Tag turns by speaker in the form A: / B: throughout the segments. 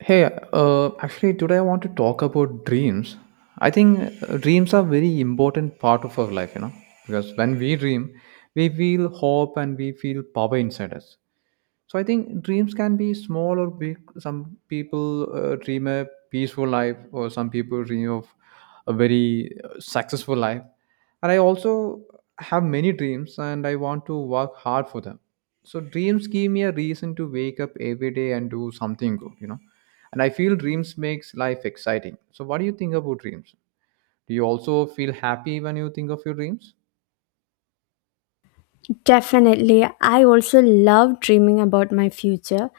A: Hey, actually, today I want to talk about dreams. I think dreams are very important part of our life, you know, because when we dream, we feel hope and we feel power inside us. So I think dreams can be small or big. Some people dream a peaceful life, or some people dream of a very successful life. And I also have many dreams, and I want to work hard for them. So dreams give me a reason to wake up every day and do something good. And I feel dreams makes life exciting. So what do you think about dreams? Do you also feel happy when you think of your dreams?
B: Definitely. I also love dreaming about my future.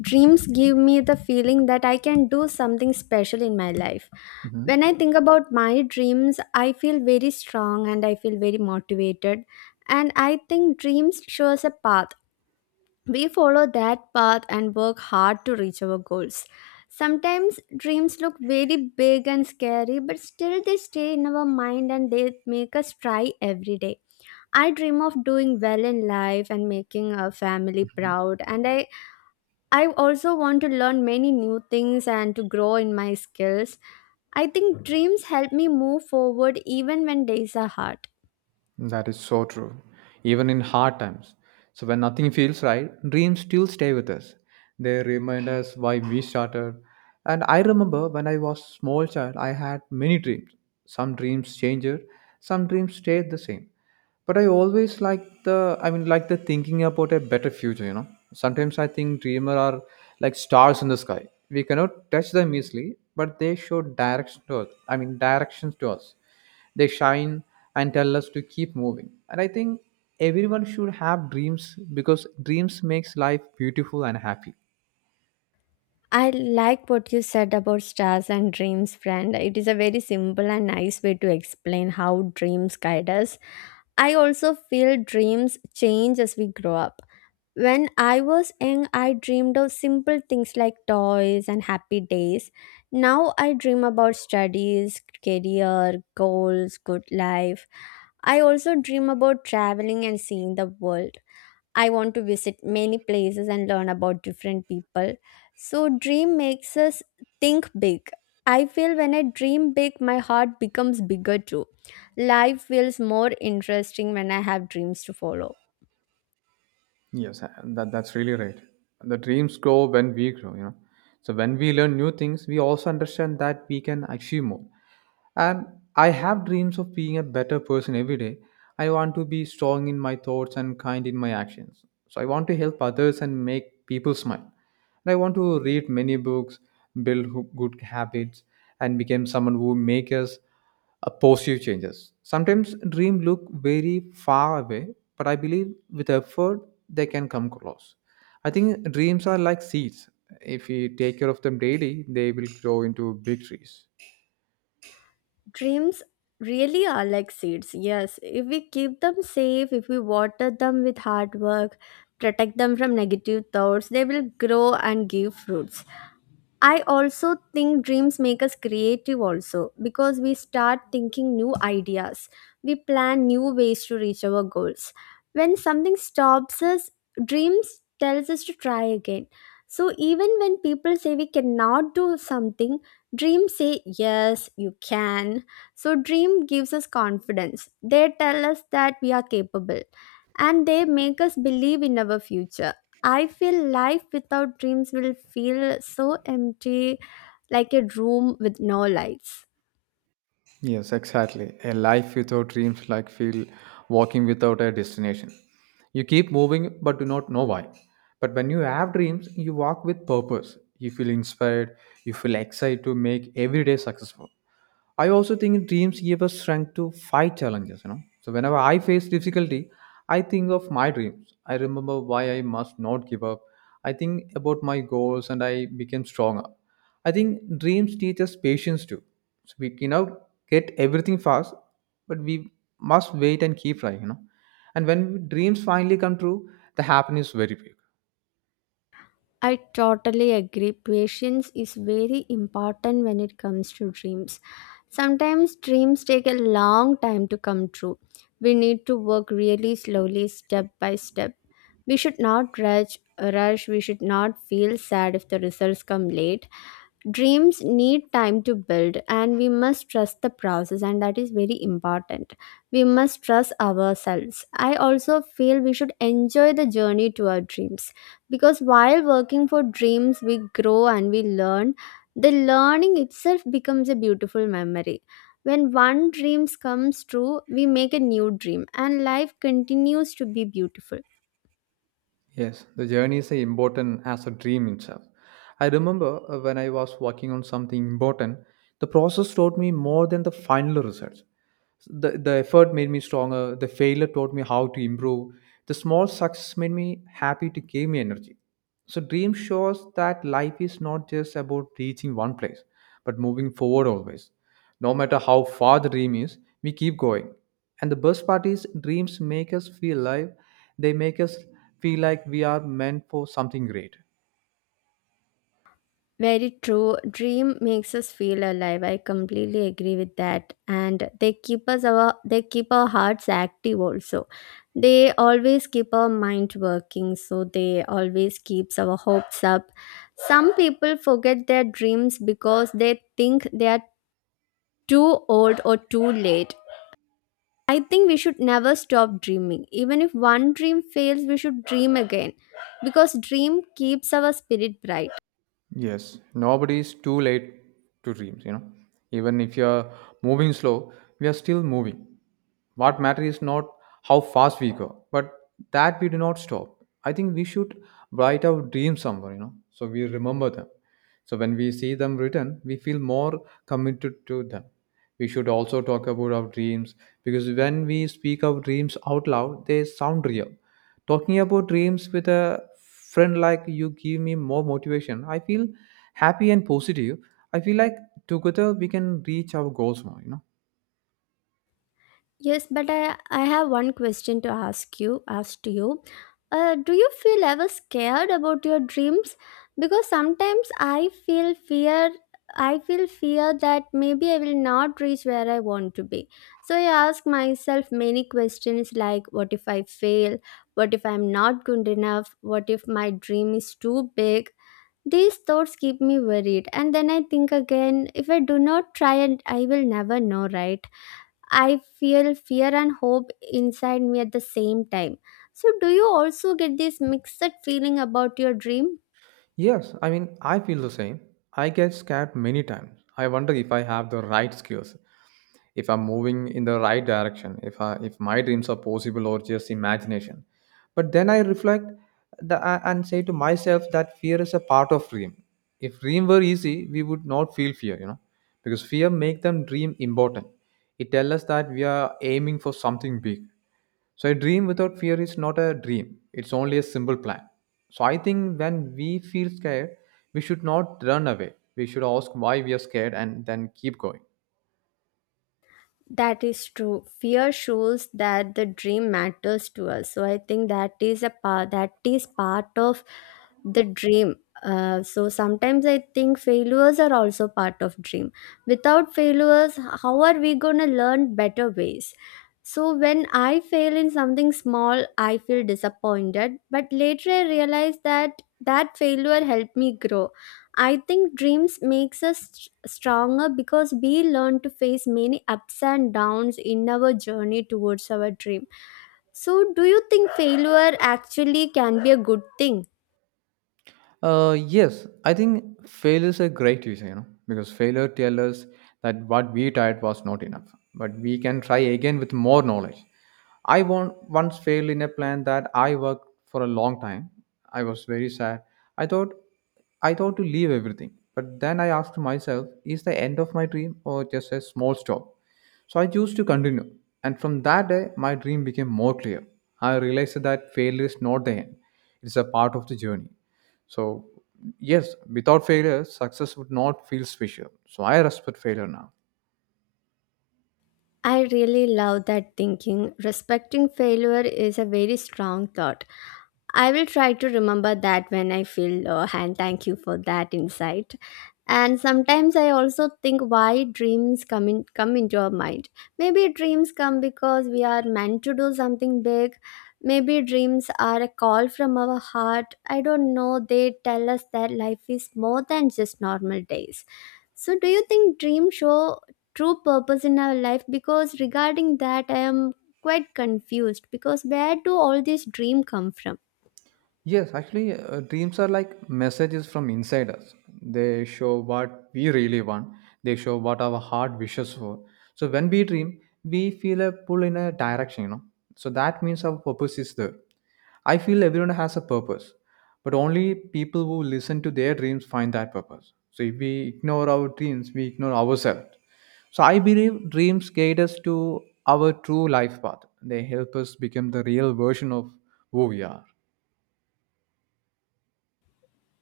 B: Dreams give me the feeling that I can do something special in my life.
A: Hmm.
B: When I think about my dreams, I feel very strong and I feel very motivated. And I think dreams show us a path. We follow that path and work hard to reach our goals. Sometimes dreams look very big and scary, but still they stay in our mind and they make us try every day. I dream of doing well in life and making a family proud, and I also want to learn many new things and to grow in my skills. I think dreams help me move forward even when days are hard.
A: That is so true. Even in hard times. So when nothing feels right, dreams still stay with us. They remind us why we started. And I remember when I was small child, I had many dreams. Some dreams changed, some dreams stayed the same. But I always like the I mean like the thinking about a better future, you know. Sometimes I think dreamer are like stars in the sky. We cannot touch them easily, but they show direction to us. I mean directions to us, they shine and tell us to keep moving. And I think everyone should have dreams because dreams makes life beautiful and happy.
B: I like what you said about stars and dreams, friend. It is a very simple and nice way to explain how dreams guide us. I also feel dreams change as we grow up. When I was young, I dreamed of simple things like toys and happy days. Now I dream about studies, career, goals, good life. I also dream about traveling and seeing the world. I want to visit many places and learn about different people. So, dream makes us think big. I feel when I dream big, my heart becomes bigger too. Life feels more interesting when I have dreams to follow.
A: Yes, and that's really right. The dreams grow when we grow, you know. So when we learn new things, we also understand that we can achieve more. And I have dreams of being a better person every day. I want to be strong in my thoughts and kind in my actions. So I want to help others and make people smile. And I want to read many books, good habits, and become someone who makes us a positive changes. Sometimes dreams look very far away, but I believe with effort they can come close. I think dreams are like seeds. If we take care of them daily, they will grow into big trees.
B: Dreams really are like seeds. Yes, if we keep them safe, if we water them with hard work, protect them from negative thoughts, they will grow and give fruits. I also think dreams make us creative also because we start thinking new ideas. We plan new ways to reach our goals. When something stops us, dreams tells us to try again. So even when people say we cannot do something, dreams say yes, you can. So dream gives us confidence. They tell us that we are capable and they make us believe in our future. I feel life without dreams will feel so empty, like a room with no lights.
A: Yes, exactly. A life without dreams like feel walking without a destination. You keep moving but do not know why. But when you have dreams, you walk with purpose. You feel inspired, you feel excited to make every day successful. I also think dreams give us strength to fight challenges, you know. So whenever I face difficulty, I think of my dreams. I remember why I must not give up. I think about my goals and I became stronger. I think dreams teach us patience too. So we cannot get everything fast, but we must wait and keep trying, you know. And when dreams finally come true, the happiness is very big.
B: I totally agree. Patience is very important when it comes to dreams. Sometimes dreams take a long time to come true. We need to work really slowly, step by step. We should not rush, rush. We should not feel sad if the results come late. Dreams need time to build, and we must trust the process, and that is very important. We must trust ourselves. I also feel we should enjoy the journey to our dreams, because while working for dreams we grow and we learn. The learning itself becomes a beautiful memory. When one dream comes true, we make a new dream and life continues to be beautiful.
A: Yes, the journey is important as a dream itself. I remember when I was working on something important, the process taught me more than the final results. The effort made me stronger, the failure taught me how to improve, the small success made me happy to give me energy. So, dream shows that life is not just about reaching one place, but moving forward always. No matter how far the dream is, we keep going. And the best part is, dreams make us feel alive. They make us feel like we are meant for something great.
B: Very true. Dream makes us feel alive. I completely agree with that. And they keep our hearts active also. They always keep our mind working, so they always keeps our hopes up. Some people forget their dreams because they think they are too old or too late. I think we should never stop dreaming. Even if one dream fails, we should dream again because dream keeps our spirit bright.
A: Yes, nobody is too late to dreams, you know. Even if you're moving slow, we are still moving. What matters is not how fast we go, but that we do not stop. I think we should write our dreams somewhere, you know, so we remember them. So when we see them written, we feel more committed to them. We should also talk about our dreams because when we speak our dreams out loud, they sound real. Talking about dreams with a friend like you give me more motivation. I feel happy and positive. I feel like together we can reach our goals more, you know.
B: Yes, but I have one question to ask you. Do you feel ever scared about your dreams? Because sometimes I feel fear. I feel fear that maybe I will not reach where I want to be. So I ask myself many questions like, what if I fail? What if I'm not good enough? What if my dream is too big? These thoughts keep me worried, and then I think again, if I do not try, and I will never know, right? I feel fear and hope inside me at the same time. So, do you also get this mixed feeling about your dream?
A: Yes, I mean, I feel the same. I get scared many times. I wonder if I have the right skills, if I'm moving in the right direction, if my dreams are possible or just imagination. But then I reflect and say to myself that fear is a part of dream. If dream were easy, we would not feel fear, you know, because fear make them dream important. It tells us that we are aiming for something big. So a dream without fear is not a dream. It's only a simple plan. So I think when we feel scared, we should not run away. We should ask why we are scared and then keep going.
B: That is true. Fear shows that the dream matters to us. So I think that is part of the dream. So sometimes I think failures are also part of dream. Without failures, how are we gonna learn better ways? So when I fail in something small, I feel disappointed. But later I realize that that failure helped me grow. I think dreams makes us stronger because we learn to face many ups and downs in our journey towards our dream. So do you think failure actually can be a good thing?
A: Yes, I think failure is a great teacher, you know, because failure tells us that what we tried was not enough, but we can try again with more knowledge. Once failed in a plan that I worked for a long time. I was very sad. I thought I thought to leave everything, but then I asked myself, is the end of my dream or just a small stop? So I chose to continue, and from that day, my dream became more clear. I realized that failure is not the end; it's a part of the journey. So, yes, without failure, success would not feel special. So, I respect failure now.
B: I really love that thinking. Respecting failure is a very strong thought. I will try to remember that when I feel low, and thank you for that insight. And sometimes I also think why dreams come into our mind. Maybe dreams come because we are meant to do something big. Maybe dreams are a call from our heart. I don't know. They tell us that life is more than just normal days. So, do you think dreams show true purpose in our life? Because regarding that, I am quite confused. Because where do all these dreams come from?
A: Yes, actually, dreams are like messages from inside us. They show what we really want, they show what our heart wishes for. So, when we dream, we feel a pull in a direction, you know. So, that means our purpose is there. I feel everyone has a purpose, but only people who listen to their dreams find that purpose. So, if we ignore our dreams, we ignore ourselves. So, I believe dreams guide us to our true life path, they help us become the real version of who we are.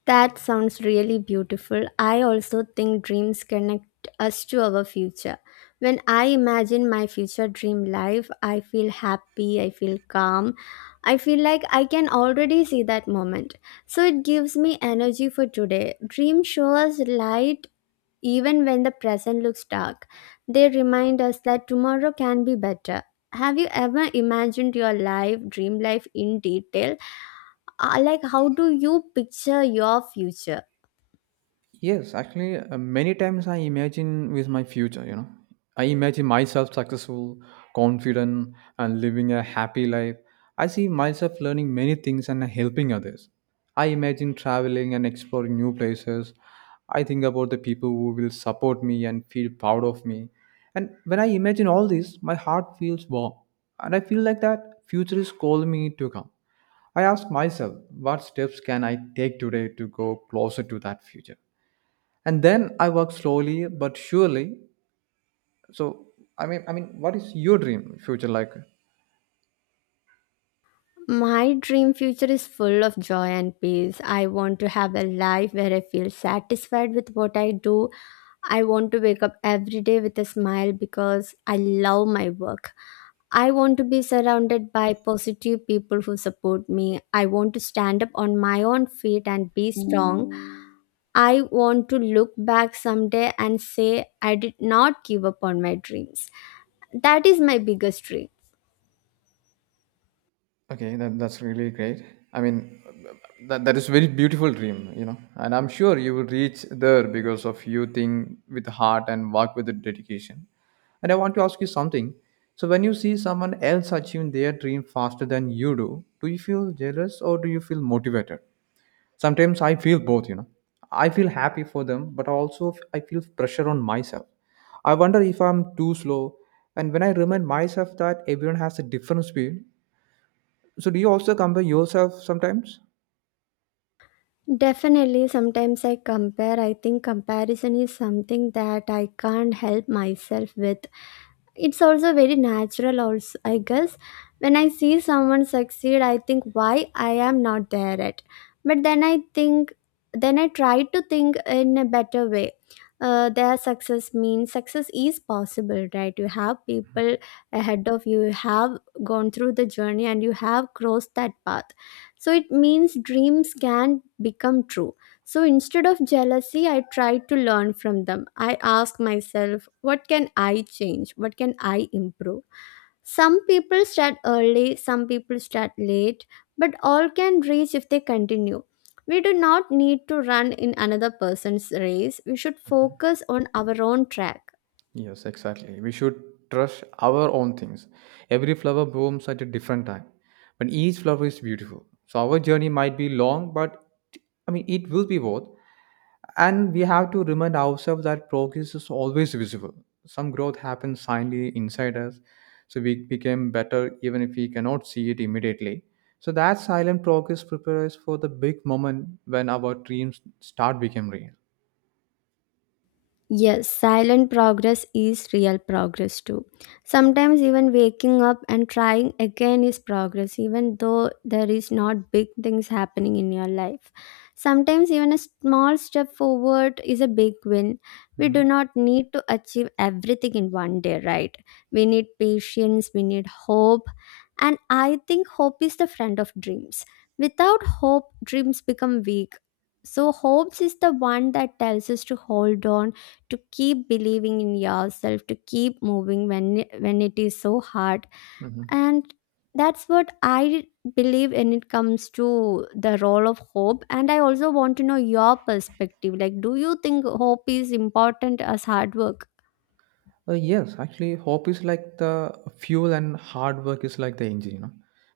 B: That sounds really beautiful. I also think dreams connect us to our future. When I imagine my future dream life, I feel happy, I feel calm, I feel like I can already see that moment. So it gives me energy for today. Dreams show us light even when the present looks dark. They remind us that tomorrow can be better. Have you ever imagined your life, dream life in detail? Like, how do you picture your future?
A: Yes, actually, many times I imagine with my future, you know. I imagine myself successful, confident, and living a happy life. I see myself learning many things and helping others. I imagine traveling and exploring new places. I think about the people who will support me and feel proud of me. And when I imagine all this, my heart feels warm. And I feel like that future is calling me to come. I ask myself, what steps can I take today to go closer to that future? And then I work slowly but surely. So I mean, what is your dream future like?
B: My dream future is full of joy and peace. I want to have a life where I feel satisfied with what I do. I want to wake up every day with a smile because I love my work. I want to be surrounded by positive people who support me. I want to stand up on my own feet and be strong. I want to look back someday and say I did not give up on my dreams. That is my biggest dream.
A: Okay, that's really great. I mean, that is very beautiful dream, you know, and I'm sure you will reach there because of you think with heart and work with the dedication. And I want to ask you something. So when you see someone else achieving their dream faster than you do, do you feel jealous or do you feel motivated? Sometimes I feel both, you know. I feel happy for them but also I feel pressure on myself. I wonder if I'm too slow, and when I remind myself that everyone has a different speed. So do you also compare yourself sometimes?
B: Definitely, sometimes I compare. I think comparison is something that I can't help myself with. It's also very natural also, I guess. When I see someone succeed, I think why I am not there yet. But then I think, then I try to think in a better way. Their success means success is possible, right? You have people ahead of you, you have gone through the journey and you have crossed that path. So it means dreams can become true. So instead of jealousy, I try to learn from them. I ask myself, what can I change? What can I improve? Some people start early, some people start late, but all can reach if they continue. We do not need to run in another person's race. We should focus on our own track.
A: Yes, exactly. We should trust our own things. Every flower blooms at a different time, but each flower is beautiful. So our journey might be long, but I mean it will be worth. And we have to remind ourselves that progress is always visible. Some growth happens silently inside us, so we became better even if we cannot see it immediately. So that silent progress prepares us for the big moment when our dreams start becoming real.
B: Yes, silent progress is real progress too. Sometimes even waking up and trying again is progress, even though there is not big things happening in your life. Sometimes even a small step forward is a big win. We do
A: Mhm.
B: not need to achieve everything in one day, right? We need patience, we need hope, and I think hope is the friend of dreams. Without hope, dreams become weak. So, hopes is the one that tells us to hold on, to keep believing in yourself, to keep moving when it is so hard.
A: Mhm.
B: And that's what I believe when it comes to the role of hope. And I also want to know your perspective, like, do you think hope is important as hard work?
A: Yes, actually, hope is like the fuel and hard work is like the engine, you know,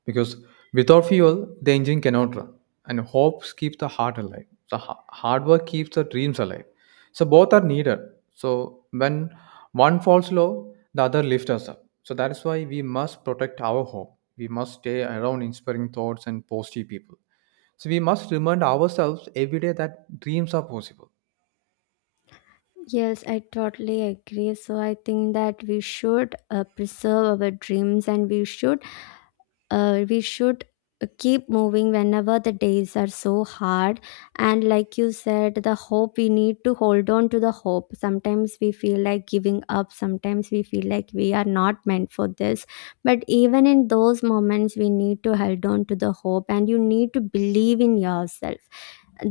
A: because without fuel, the engine cannot run. And hopes keep the heart alive. So hard work keeps the dreams alive. So both are needed. So when one falls low, the other lifts us up. So that is why we must protect our hope. We must stay around inspiring thoughts and positive people. So we must remind ourselves every day that dreams are possible.
B: Yes, I totally agree. So I think that we should preserve our dreams, and we should keep moving whenever the days are so hard. And like you said, the hope, we need to hold on to the hope. Sometimes we feel like giving up, sometimes we feel like we are not meant for this, but even in those moments we need to hold on to the hope and you need to believe in yourself.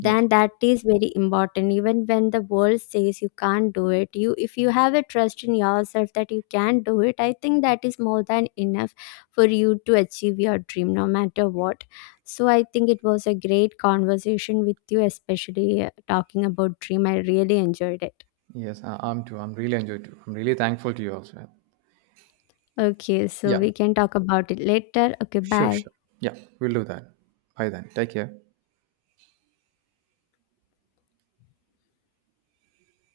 A: Yes.
B: that is very important. Even when the world says you can't do it, you, if you have a trust in yourself that you can do it, I think that is more than enough for you to achieve your dream no matter what. So I think it was a great conversation with you, especially talking about dream. I really enjoyed it.
A: Yes, I'm too. I'm really enjoyed too. I'm really thankful to you also.
B: Okay, so
A: Yeah,
B: we can talk about it later. Okay,
A: sure,
B: bye.
A: sure. Yeah, we'll do that. Bye then. Take care.